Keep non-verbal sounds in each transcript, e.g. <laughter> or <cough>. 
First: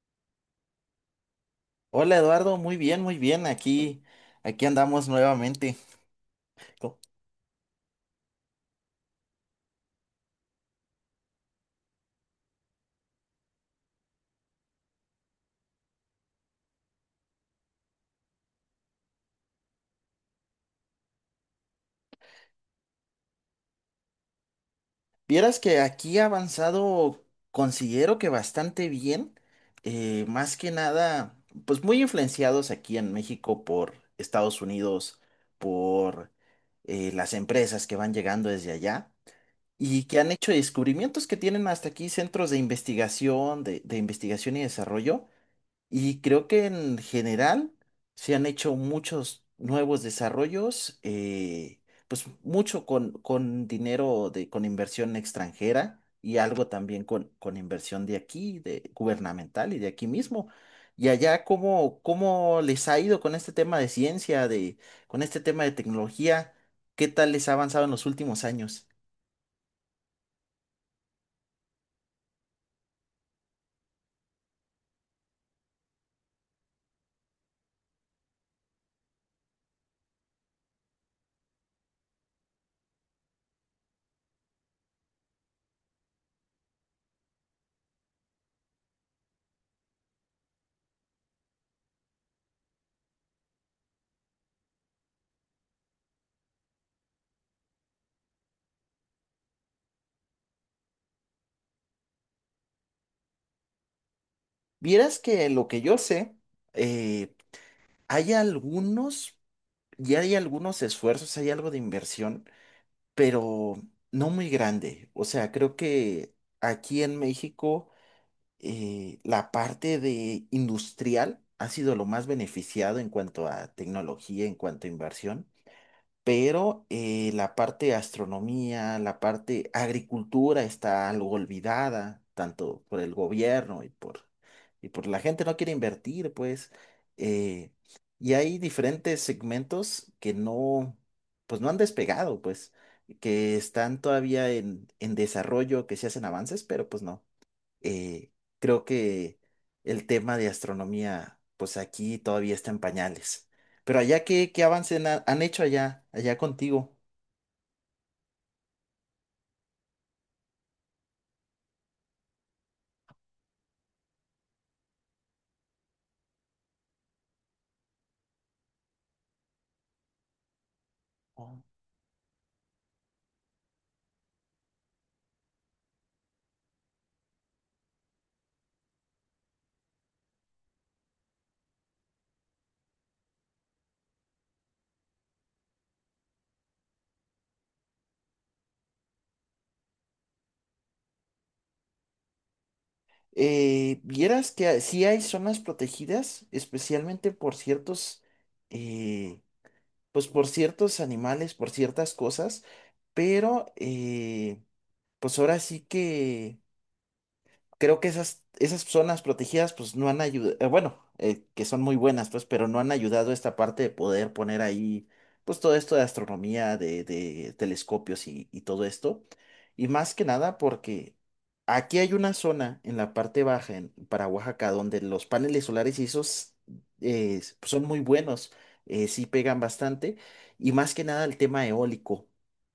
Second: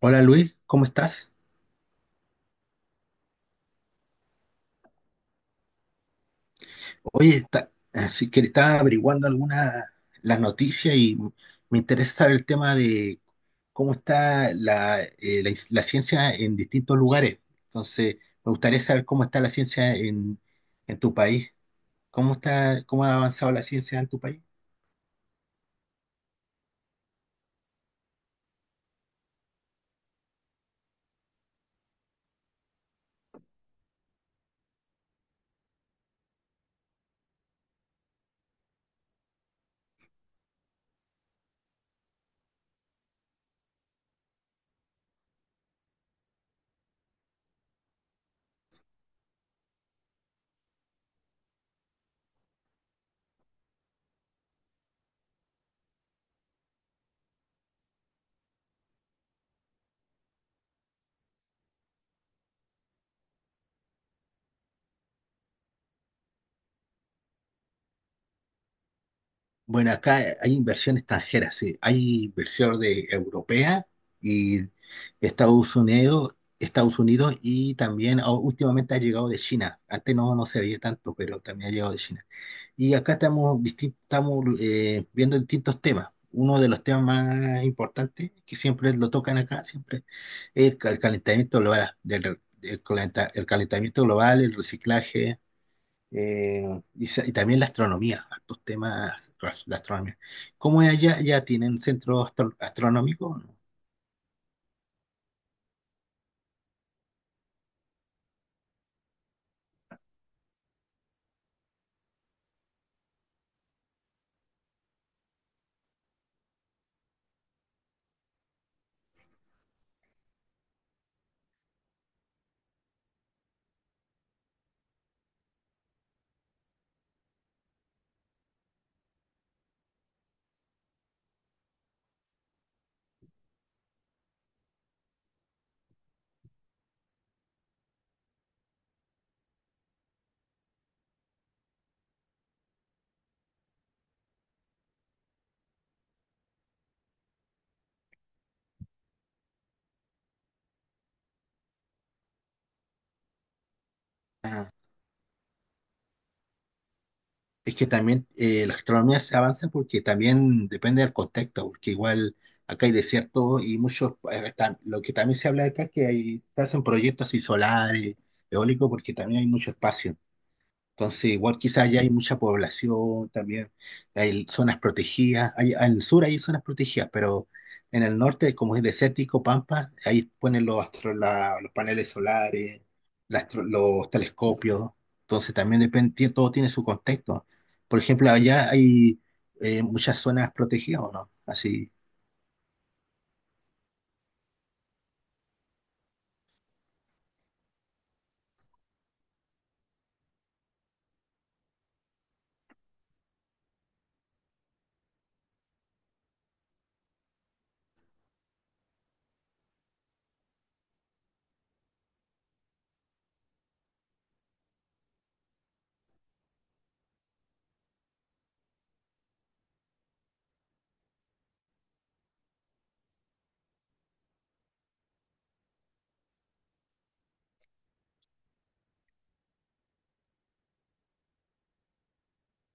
Hola Luis, ¿cómo estás? Hola Eduardo, muy bien, muy bien. Aquí andamos nuevamente. Co- Oye, está, así que estaba averiguando algunas las noticias y me interesa saber el tema de cómo está la, la ciencia en distintos lugares. Entonces, me gustaría saber cómo está la ciencia en tu país. ¿Cómo está, cómo ha avanzado la ciencia en tu país? Vieras que aquí ha avanzado, considero que bastante bien. Más que nada, pues muy influenciados aquí en México por Estados Unidos, por las empresas que van llegando desde allá y que han hecho descubrimientos, que tienen hasta aquí centros de investigación, de investigación y desarrollo. Y creo que en general se han hecho muchos nuevos desarrollos, pues mucho con dinero con inversión extranjera y algo también con inversión de aquí, de gubernamental y de aquí mismo. Y allá, ¿cómo les ha ido con este tema de ciencia, con este tema de tecnología? ¿Qué tal les ha avanzado en los últimos años? Bueno, acá hay inversión extranjera, sí. Hay inversión de europea y Estados Unidos y también últimamente ha llegado de China. Antes no, no se veía tanto, pero también ha llegado de China. Y acá estamos, estamos viendo distintos temas. Uno de los temas más importantes que siempre lo tocan acá, siempre, es el calentamiento global, el calentamiento global, el reciclaje. Eh, y, y también la astronomía, estos temas, la astronomía. ¿Cómo es allá? ¿Ya tienen centro astronómico? Vieras que lo que yo sé, eh, hay algunos ya hay algunos esfuerzos, hay algo de inversión, pero no muy grande. O sea, creo que aquí en México la parte de industrial ha sido lo más beneficiado en cuanto a tecnología, en cuanto a inversión. Pero la parte de astronomía, la parte agricultura está algo olvidada, tanto por el gobierno y y por la gente no quiere invertir, pues. eh, y hay diferentes segmentos que no, pues no han despegado, pues, que están todavía en, desarrollo, que se hacen avances, pero pues no. eh, Creo que el tema de astronomía, pues aquí todavía está en pañales. Pero allá, ¿qué Ah, avance han hecho allá, allá contigo? es que también la astronomía se avanza porque también depende del contexto, porque igual acá hay desierto y muchos, lo que también se habla acá es que hay, se hacen proyectos así solares, eólicos, porque también hay mucho espacio. Entonces, igual Oh. quizás allá hay mucha población también, hay zonas protegidas, hay, en el sur hay zonas protegidas, pero en el norte, como es desértico, Pampa, ahí ponen los, los paneles solares, los telescopios, entonces también depende, todo tiene su contexto. Por ejemplo, allá hay muchas zonas protegidas, ¿o no? Así, Vieras que sí hay zonas protegidas, especialmente eh, pues por ciertos animales, por ciertas cosas, pero pues ahora sí que creo que esas zonas protegidas pues no han ayudado. Bueno, que son muy buenas, pues, pero no han ayudado a esta parte de poder poner ahí pues todo esto de astronomía, de telescopios y todo esto. Y más que nada porque aquí hay una zona en la parte baja, para Oaxaca, donde los paneles solares y esos pues, son muy buenos. Sí pegan bastante, y más que nada el tema eólico.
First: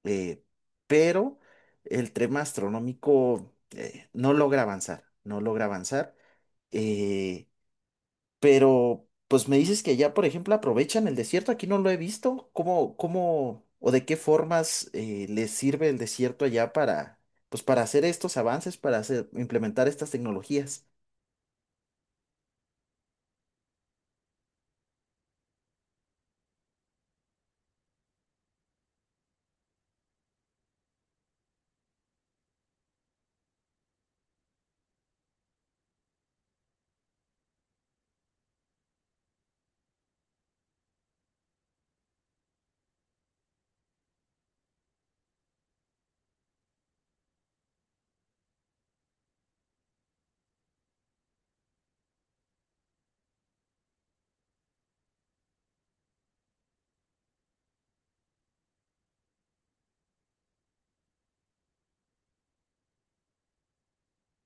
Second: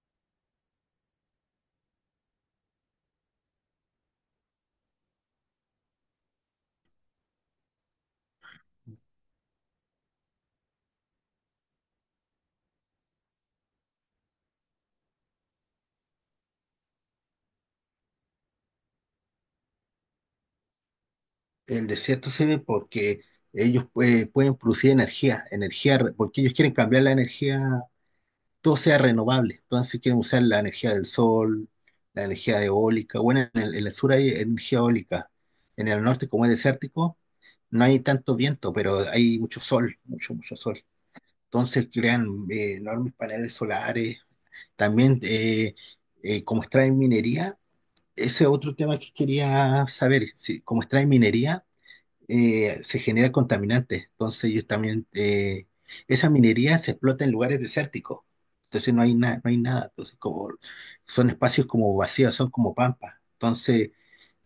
eh, pero el tema astronómico no logra avanzar, no logra avanzar. eh, pero, pues me dices que allá, por ejemplo, aprovechan el desierto, aquí no lo he visto. ¿Cómo o de qué formas les sirve el desierto allá para hacer estos avances, implementar estas tecnologías? el desierto se ve porque ellos pueden producir energía, porque ellos quieren cambiar la energía todo sea renovable. Entonces si quieren usar la energía del sol, la energía eólica. Bueno, en el sur hay energía eólica. En el norte, como es desértico, no hay tanto viento, pero hay mucho sol, mucho sol. Entonces crean enormes paneles solares. También, como extraen minería, ese es otro tema que quería saber. Si como extraen minería, se genera contaminante. Entonces ellos también, esa minería se explota en lugares desérticos. Entonces no hay nada, no hay nada. Entonces como son espacios como vacíos, son como pampas. Entonces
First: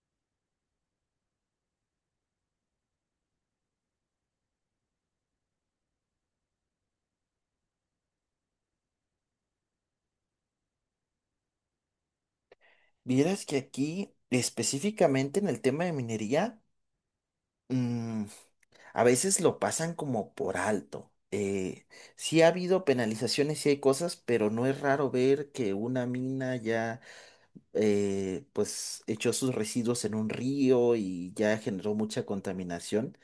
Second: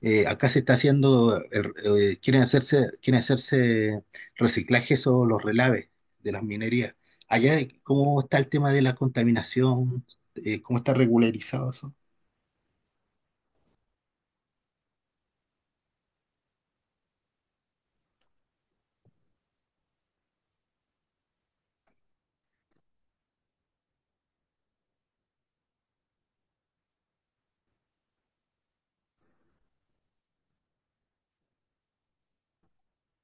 acá se está haciendo, quieren hacerse reciclajes o los relaves de las minerías. Allá, ¿cómo está el tema de la contaminación? ¿Cómo está regularizado eso? Vieras que aquí, específicamente en el tema de minería, mm, a veces lo pasan como por alto. Sí ha habido penalizaciones, sí hay cosas, pero no es raro ver que una mina ya pues echó sus residuos en un río y ya generó mucha contaminación.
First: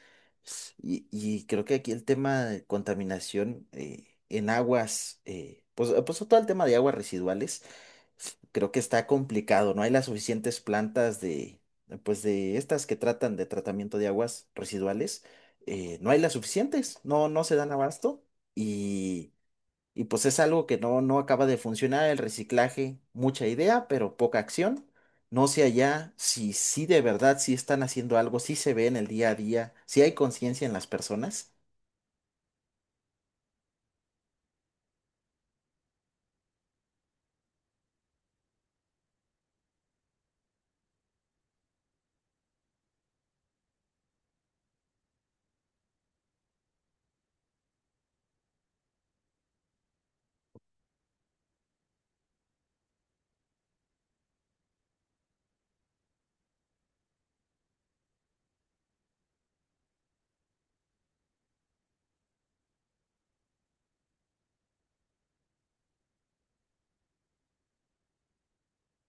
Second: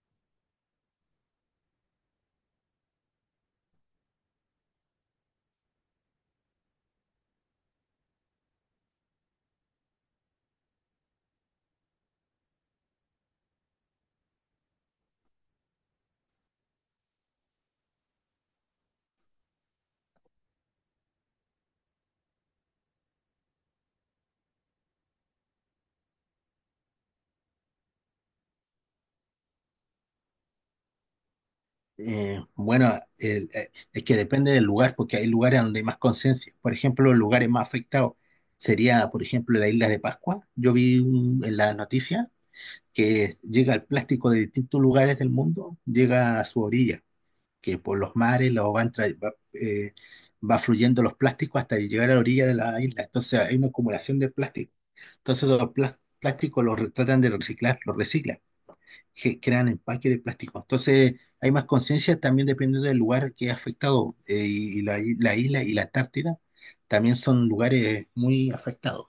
Y creo que aquí el tema de contaminación en aguas, pues todo el tema de aguas residuales, creo que está complicado. No hay las suficientes plantas pues de estas que tratan de tratamiento de aguas residuales. No hay las suficientes, no se dan abasto, y pues es algo que no acaba de funcionar. El reciclaje, mucha idea, pero poca acción. No sé allá si sí de verdad, si están haciendo algo, si se ve en el día a día, si hay conciencia en las personas. Bueno, es que depende del lugar, porque hay lugares donde hay más conciencia. Por ejemplo, los lugares más afectados sería, por ejemplo, la isla de Pascua. Yo en la noticia que llega el plástico de distintos lugares del mundo, llega a su orilla, que por los mares lo van tra- va, va fluyendo los plásticos hasta llegar a la orilla de la isla. Entonces hay una acumulación de plástico. Entonces los plásticos los tratan de reciclar, los reciclan que crean empaque de plástico. Entonces, hay más conciencia también dependiendo del lugar que ha afectado. Y la, la isla y la Antártida también son lugares muy afectados.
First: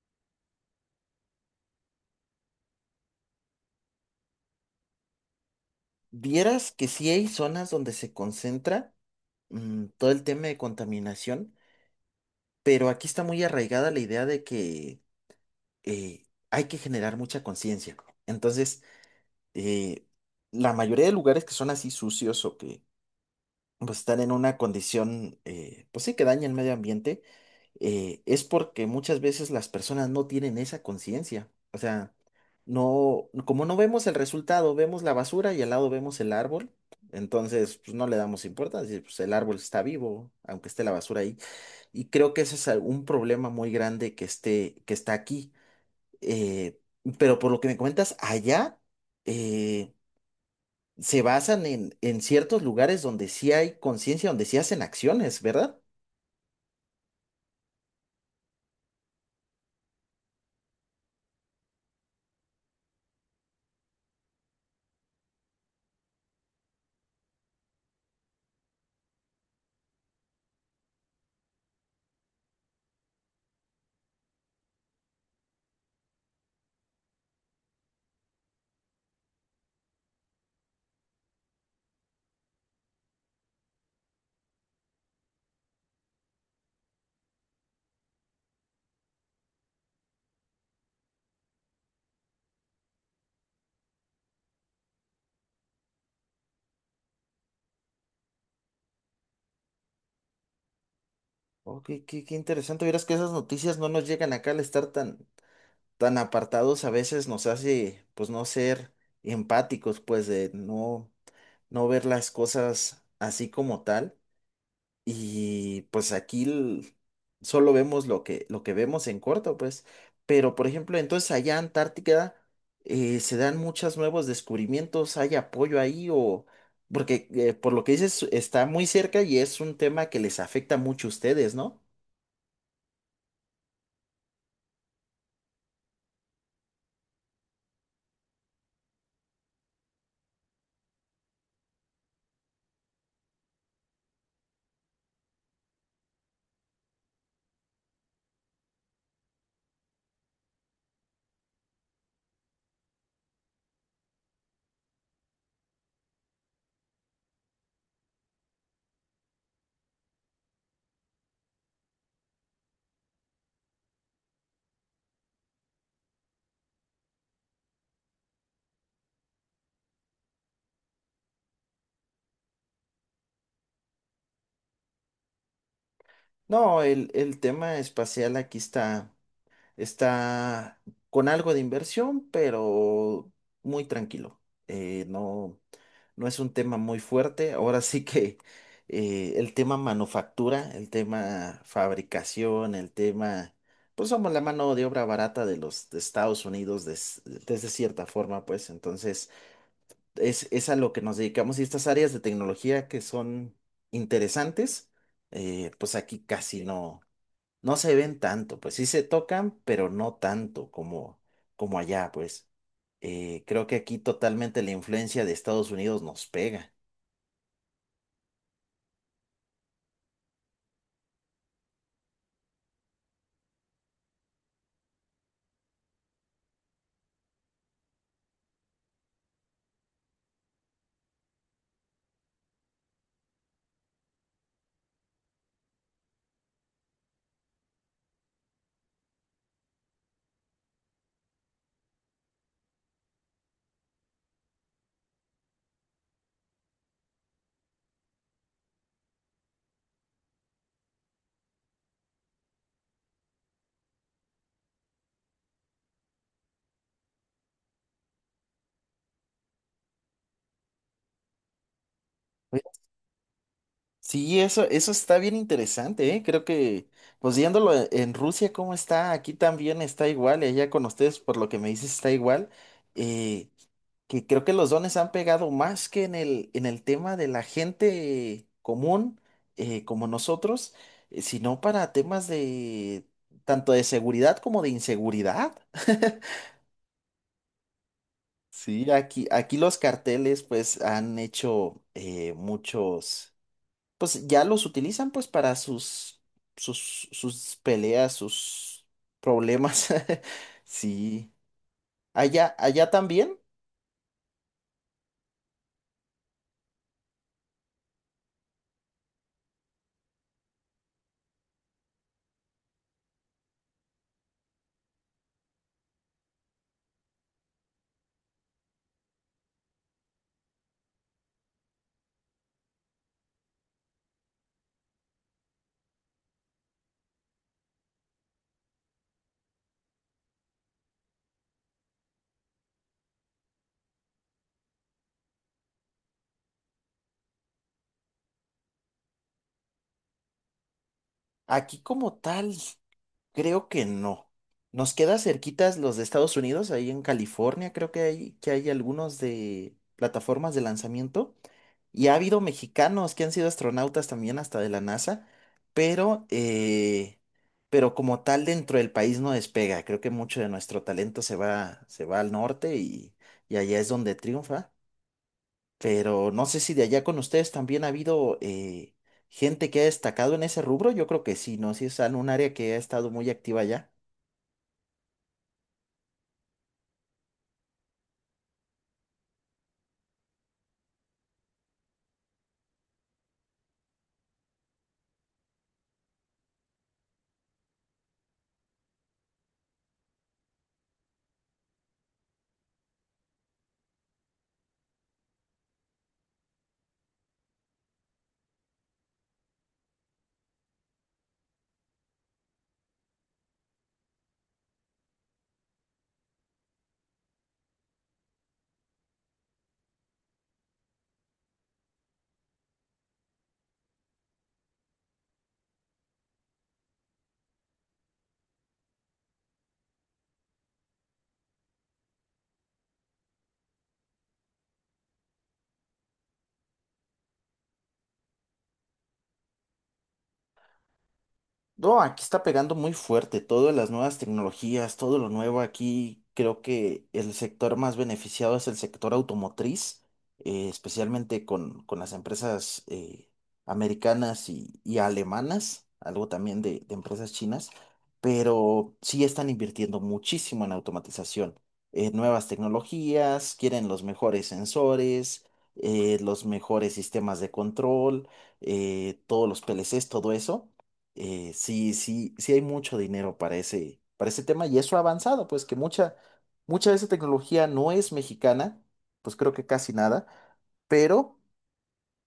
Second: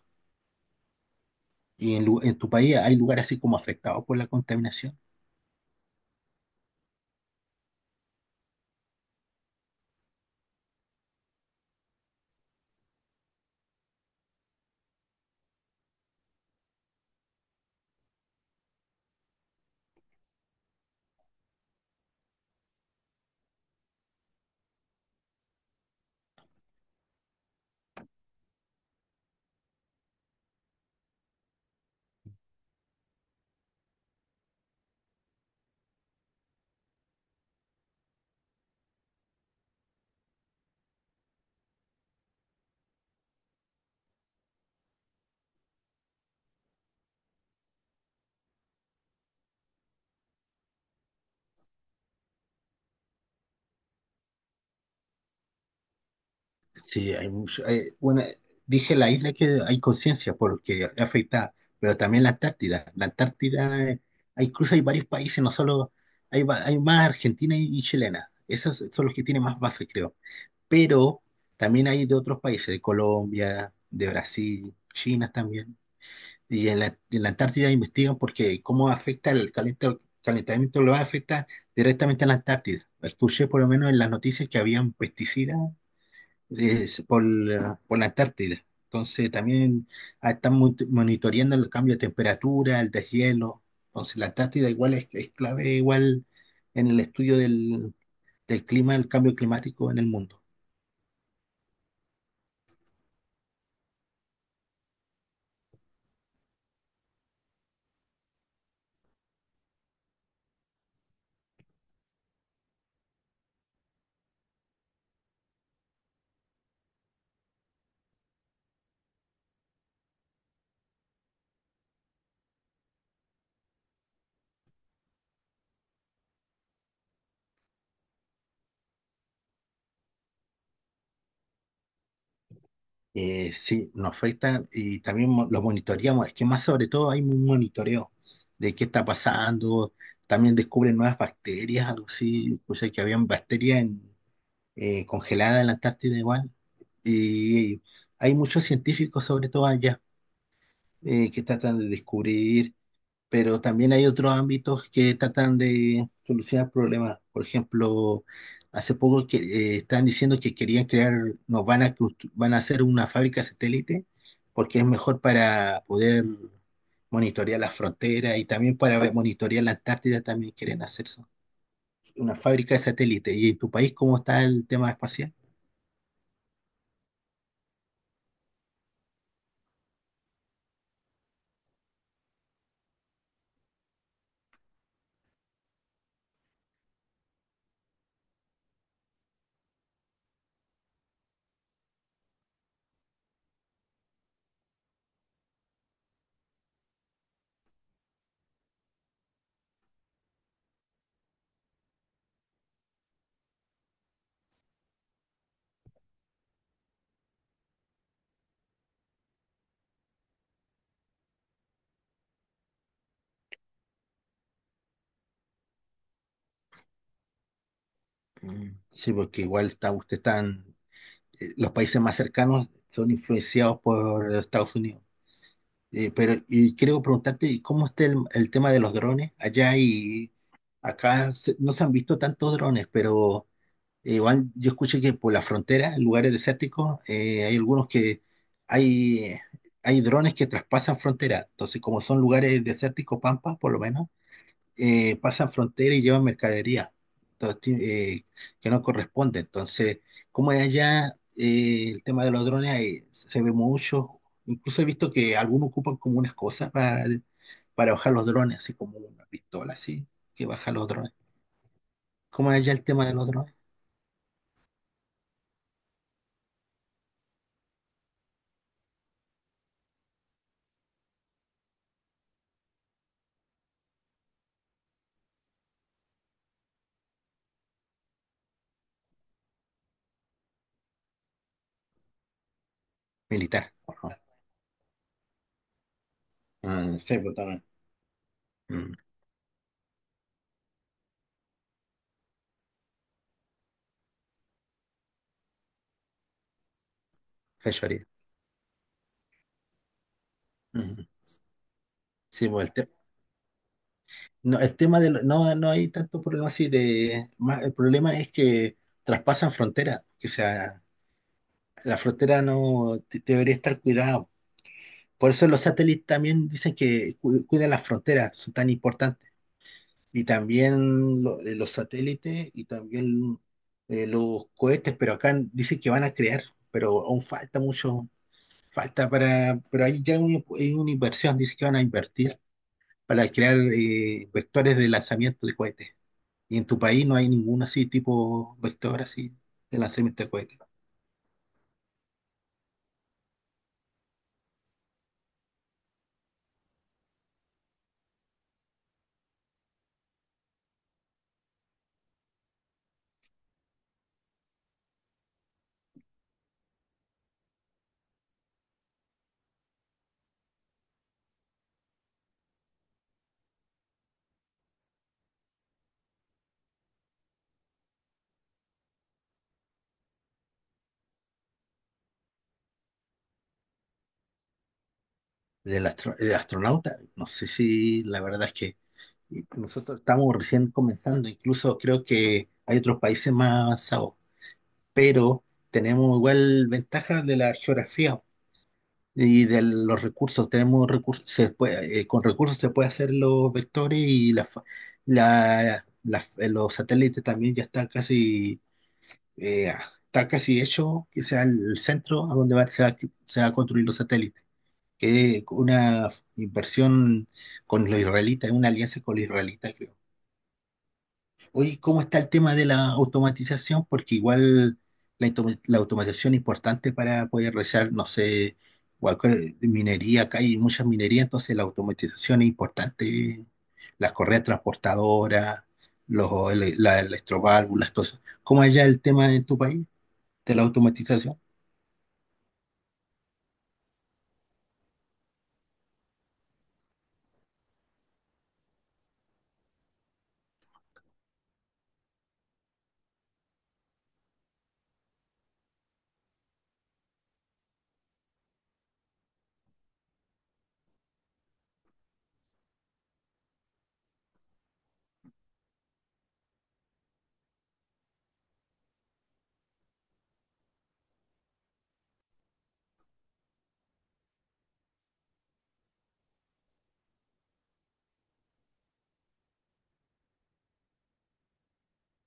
¿Y en, en tu país hay lugares así como afectados por la contaminación? Vieras que sí hay zonas donde se concentra todo el tema de contaminación, pero aquí está muy arraigada la idea de que hay que generar mucha conciencia. Entonces, eh, la mayoría de lugares que son así sucios o que pues están en una condición, pues sí, que daña el medio ambiente, es porque muchas veces las personas no tienen esa conciencia. O sea, no, como no vemos el resultado, vemos la basura y al lado vemos el árbol, entonces pues no le damos importancia, pues el árbol está vivo, aunque esté la basura ahí. Y creo que ese es un problema muy grande que está aquí. Eh, pero por lo que me comentas, allá, eh, se basan en, ciertos lugares donde sí hay conciencia, donde sí hacen acciones, ¿verdad? Sí, hay mucho. Bueno, dije la isla que hay conciencia porque afecta, pero también la Antártida. La Antártida, incluso hay varios países, no solo hay, hay más Argentina y chilena. Esos son los que tienen más bases, creo. Pero también hay de otros países, de Colombia, de Brasil, China también. Y en la Antártida investigan porque cómo afecta el calentamiento global, afecta directamente a la Antártida. Escuché por lo menos en las noticias que habían pesticidas por la Antártida. Entonces también están monitoreando el cambio de temperatura, el deshielo. Entonces la Antártida igual es clave igual en el estudio del, del clima, el cambio climático en el mundo. Oh, qué interesante. Verás que esas noticias no nos llegan acá al estar tan, tan apartados. A veces nos hace, pues, no ser empáticos, pues, de no, ver las cosas así como tal. Y pues aquí solo vemos lo que vemos en corto, pues. Pero, por ejemplo, entonces allá en Antártica se dan muchos nuevos descubrimientos, hay apoyo ahí o... Porque por lo que dices, está muy cerca y es un tema que les afecta mucho a ustedes, ¿no? Sí, nos afecta y también lo monitoreamos. Es que más sobre todo hay un monitoreo de qué está pasando. También descubren nuevas bacterias, algo así. O sea, que habían congeladas en la Antártida igual. Y hay muchos científicos, sobre todo allá, que tratan de descubrir pero también hay otros ámbitos que tratan de solucionar problemas. Por ejemplo, hace poco que están diciendo que querían crear, nos van a constru- van a hacer una fábrica satélite porque es mejor para poder monitorear las fronteras y también para monitorear la Antártida también quieren hacer eso, una fábrica de satélite. ¿Y en tu país cómo está el tema espacial? No, el tema espacial aquí está con algo de inversión, pero muy tranquilo. Eh, no. No es un tema muy fuerte. Ahora sí que el tema manufactura, el tema fabricación, pues somos la mano de obra barata de los de Estados Unidos, desde cierta forma, pues entonces es a lo que nos dedicamos, y estas áreas de tecnología que son interesantes, pues aquí casi no, se ven tanto, pues sí se tocan, pero no tanto como allá, pues. Creo que aquí totalmente la influencia de Estados Unidos nos pega. Mm. Sí, porque igual está, usted están, los países más cercanos son influenciados por Estados Unidos. Pero y quiero preguntarte, ¿cómo está el tema de los drones? Allá y no se han visto tantos drones, pero igual yo escuché que por la frontera, en lugares desérticos, hay algunos que hay, hay drones que traspasan frontera. Entonces, como son lugares desérticos, pampa, por lo menos pasan fronteras y llevan mercadería entonces, que no corresponde. Entonces, como es allá, el tema de los drones se ve mucho. Incluso he visto que algunos ocupan como unas cosas para bajar los drones, así como una pistola, así, que baja los drones. ¿Cómo es Oye, allá el tema de los drones? sí, eso está bien interesante, ¿eh? Creo que, pues viéndolo en Rusia, cómo está, aquí también está igual, y allá con ustedes, por lo que me dices, está igual. eh, que creo que los dones han pegado más que en el tema de la gente común, como nosotros, sino para temas de Militar, tanto de ¿o no? seguridad como de inseguridad. <laughs> Ah, sí, pues, también. Sí, Mm, aquí los carteles pues han hecho muchos. Pues ya los utilizan pues para sus fechoría. peleas, sus problemas. <laughs> Mm. Sí. Sí, Allá, pues, el tema allá también. no, el tema de no, no hay tanto problema así de más, el problema es que traspasan fronteras, que sea la frontera no de- debería estar cuidada. Por eso los satélites también dicen que cuidan las fronteras, son tan importantes. Y también los satélites y también los cohetes, pero acá dicen que van a crear, pero aún falta mucho, falta para, pero ahí ya hay una inversión, dicen que van a invertir para crear vectores de lanzamiento de cohetes. Y en tu país no hay ningún así tipo vector así de lanzamiento de cohetes. Aquí como tal, creo que no. Nos queda cerquitas los de Estados Unidos, ahí en California, creo que que hay algunos de plataformas de lanzamiento. Y ha habido mexicanos que han sido astronautas también hasta de la NASA, pero, eh, pero como tal dentro del país no despega. Creo que mucho de nuestro talento se va, al norte, y allá es donde triunfa. Pero no sé si de allá con ustedes también ha habido gente que ha destacado en ese rubro. Yo creo que sí, ¿no? Si es en un área que ha estado muy activa allá. Del astronauta, no sé si la verdad es que y nosotros estamos recién comenzando, incluso creo que hay otros países más avanzados, pero tenemos igual ventajas de la geografía y de los recursos. Tenemos recursos, con recursos se puede hacer los vectores y la, los satélites también ya están casi, eh, está casi hecho, que sea el centro a donde se va a construir los satélites. Que una inversión con los israelitas, es una alianza con los israelitas, creo. Oye, ¿cómo está el tema de la automatización? Porque igual la, la automatización es importante para poder realizar, no sé, cualquier minería, acá hay muchas minerías, entonces la automatización es importante, las correas transportadoras, los, las electroválvulas, todo eso. ¿Cómo es ya el tema en tu país de la automatización? No, aquí está pegando muy fuerte todas las nuevas tecnologías, todo lo nuevo aquí. Creo que el sector más beneficiado es el sector automotriz, especialmente con las empresas americanas y alemanas, algo también de empresas chinas, pero sí están invirtiendo muchísimo en automatización. Nuevas tecnologías, quieren los mejores sensores, los mejores sistemas de control, todos los PLCs, todo eso. Sí, sí, sí hay mucho dinero para ese tema, y eso ha avanzado, pues que mucha de esa tecnología no es mexicana, pues creo que casi nada, pero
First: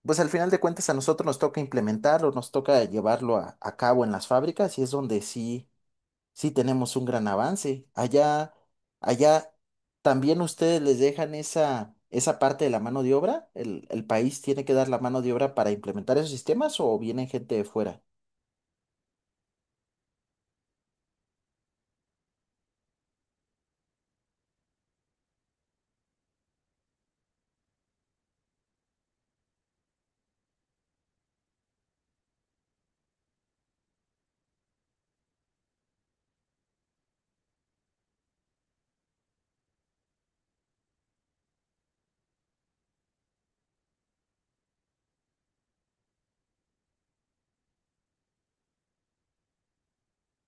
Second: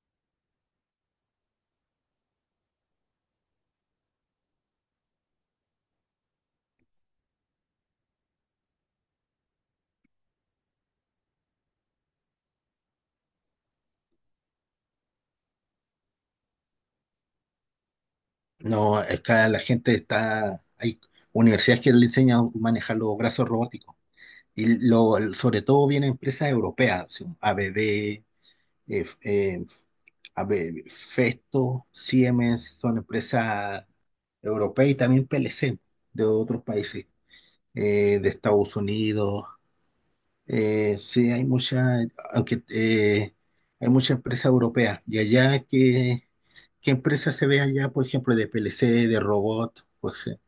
pues al final de cuentas a nosotros nos toca implementarlo, nos toca llevarlo a cabo en las fábricas, y es donde sí, sí tenemos un gran avance. Allá, allá también ustedes les dejan esa parte de la mano de obra, el país tiene que dar la mano de obra para implementar esos sistemas, o vienen gente de fuera. No, acá la gente está, hay universidades que le enseñan a manejar los brazos robóticos. Y lo, sobre todo vienen empresas europeas, así, ABB, eh, eh, a ver, Festo, Siemens son empresas europeas y también PLC de otros países, de Estados Unidos. Sí, hay muchas, aunque hay muchas empresas europeas. Y allá, ¿qué, qué empresa se ve allá, por ejemplo, de PLC, de robot?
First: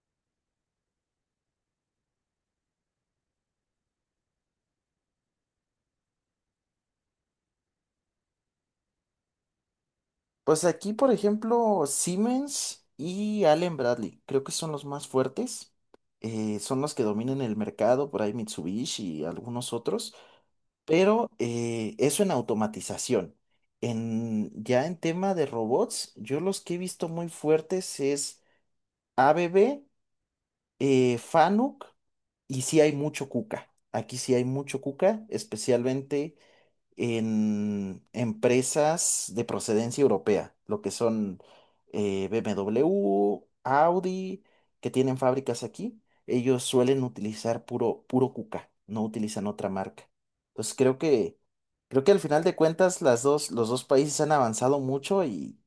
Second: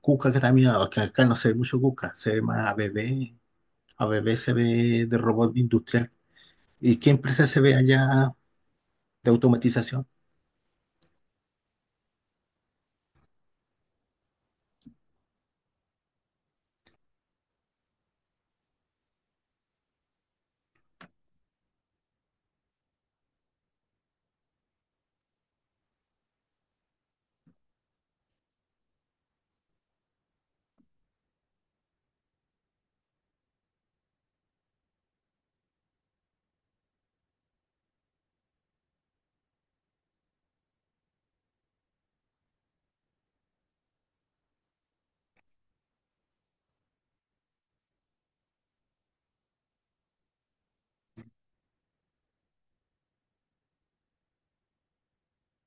Cuca, que también, aunque acá no se ve mucho Cuca, se ve más ABB. ABB se ve de robot industrial. ¿Y qué empresa se ve allá de automatización? Pues aquí, por ejemplo, Siemens y Allen Bradley, creo que son los más fuertes. Son los que dominan el mercado, por ahí Mitsubishi y algunos otros. Pero eso en automatización. Ya en tema de robots, yo los que he visto muy fuertes es ABB, FANUC, y sí hay mucho Kuka. Aquí sí hay mucho Kuka, especialmente en empresas de procedencia europea, lo que son BMW, Audi, que tienen fábricas aquí. Ellos suelen utilizar puro, puro Kuka, no utilizan otra marca. Entonces creo que al final de cuentas los dos países han avanzado mucho, y,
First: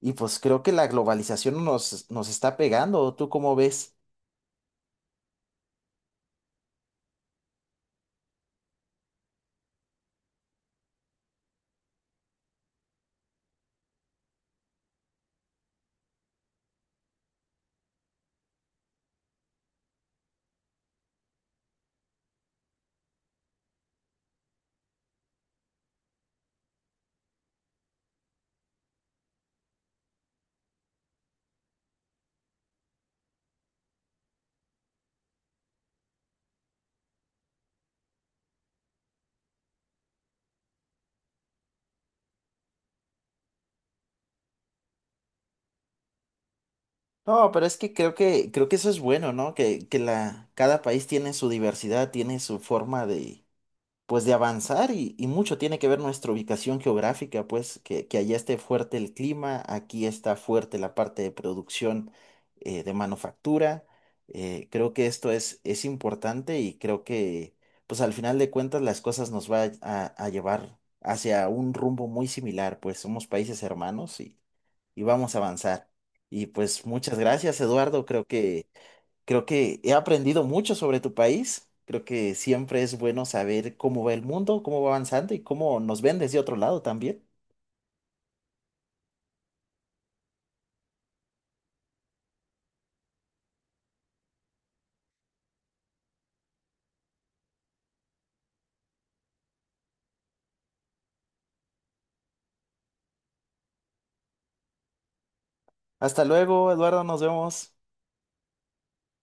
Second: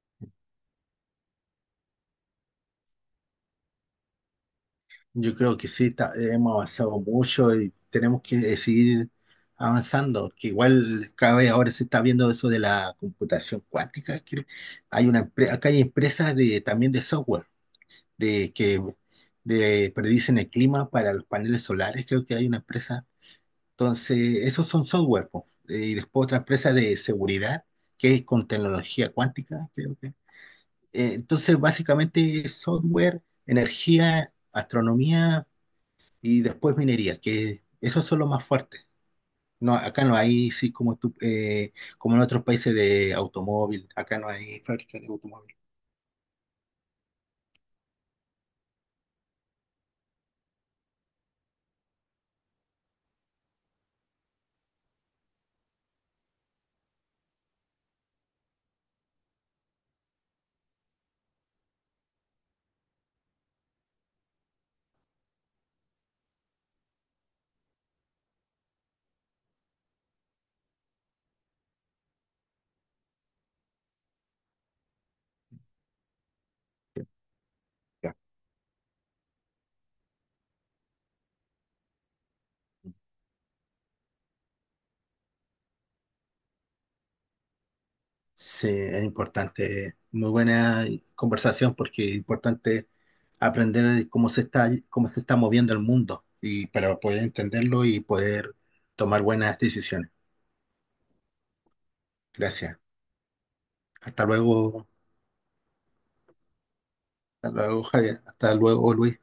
y pues creo que la globalización nos está pegando. ¿Tú cómo ves? Yo creo que sí, hemos avanzado mucho y tenemos que seguir avanzando, que igual cada vez ahora se está viendo eso de la computación cuántica, que hay una, acá hay empresas de, también de software, de que predicen el clima para los paneles solares, creo que hay una empresa. Entonces, esos son software, po. Y después otra empresa de seguridad, que es con tecnología cuántica, creo que. Entonces, básicamente, software, energía, astronomía y después minería, que esos son los más fuertes. No, acá no hay, sí, como, tú, como en otros países de automóvil, acá no hay fábrica de automóvil. No, pero es que creo que eso es bueno, ¿no? Que cada país tiene su diversidad, tiene su forma pues de avanzar, y mucho tiene que ver nuestra ubicación geográfica, pues que allá esté fuerte el clima, aquí está fuerte la parte de producción de manufactura. Creo que esto es importante, y creo que pues al final de cuentas las cosas nos va a llevar hacia un rumbo muy similar, pues somos países hermanos, y vamos a avanzar. Y pues muchas gracias, Eduardo, Ya. creo que... Creo que he aprendido mucho sobre tu país. Creo que siempre es bueno saber cómo va el mundo, cómo va avanzando, y cómo nos ven desde otro lado también. Sí, es importante, muy buena conversación porque es importante aprender cómo se está moviendo el mundo y para poder entenderlo y poder tomar buenas decisiones. Gracias. Hasta luego, Hasta luego, Eduardo, nos hasta vemos. luego, Javier. Hasta luego, Luis.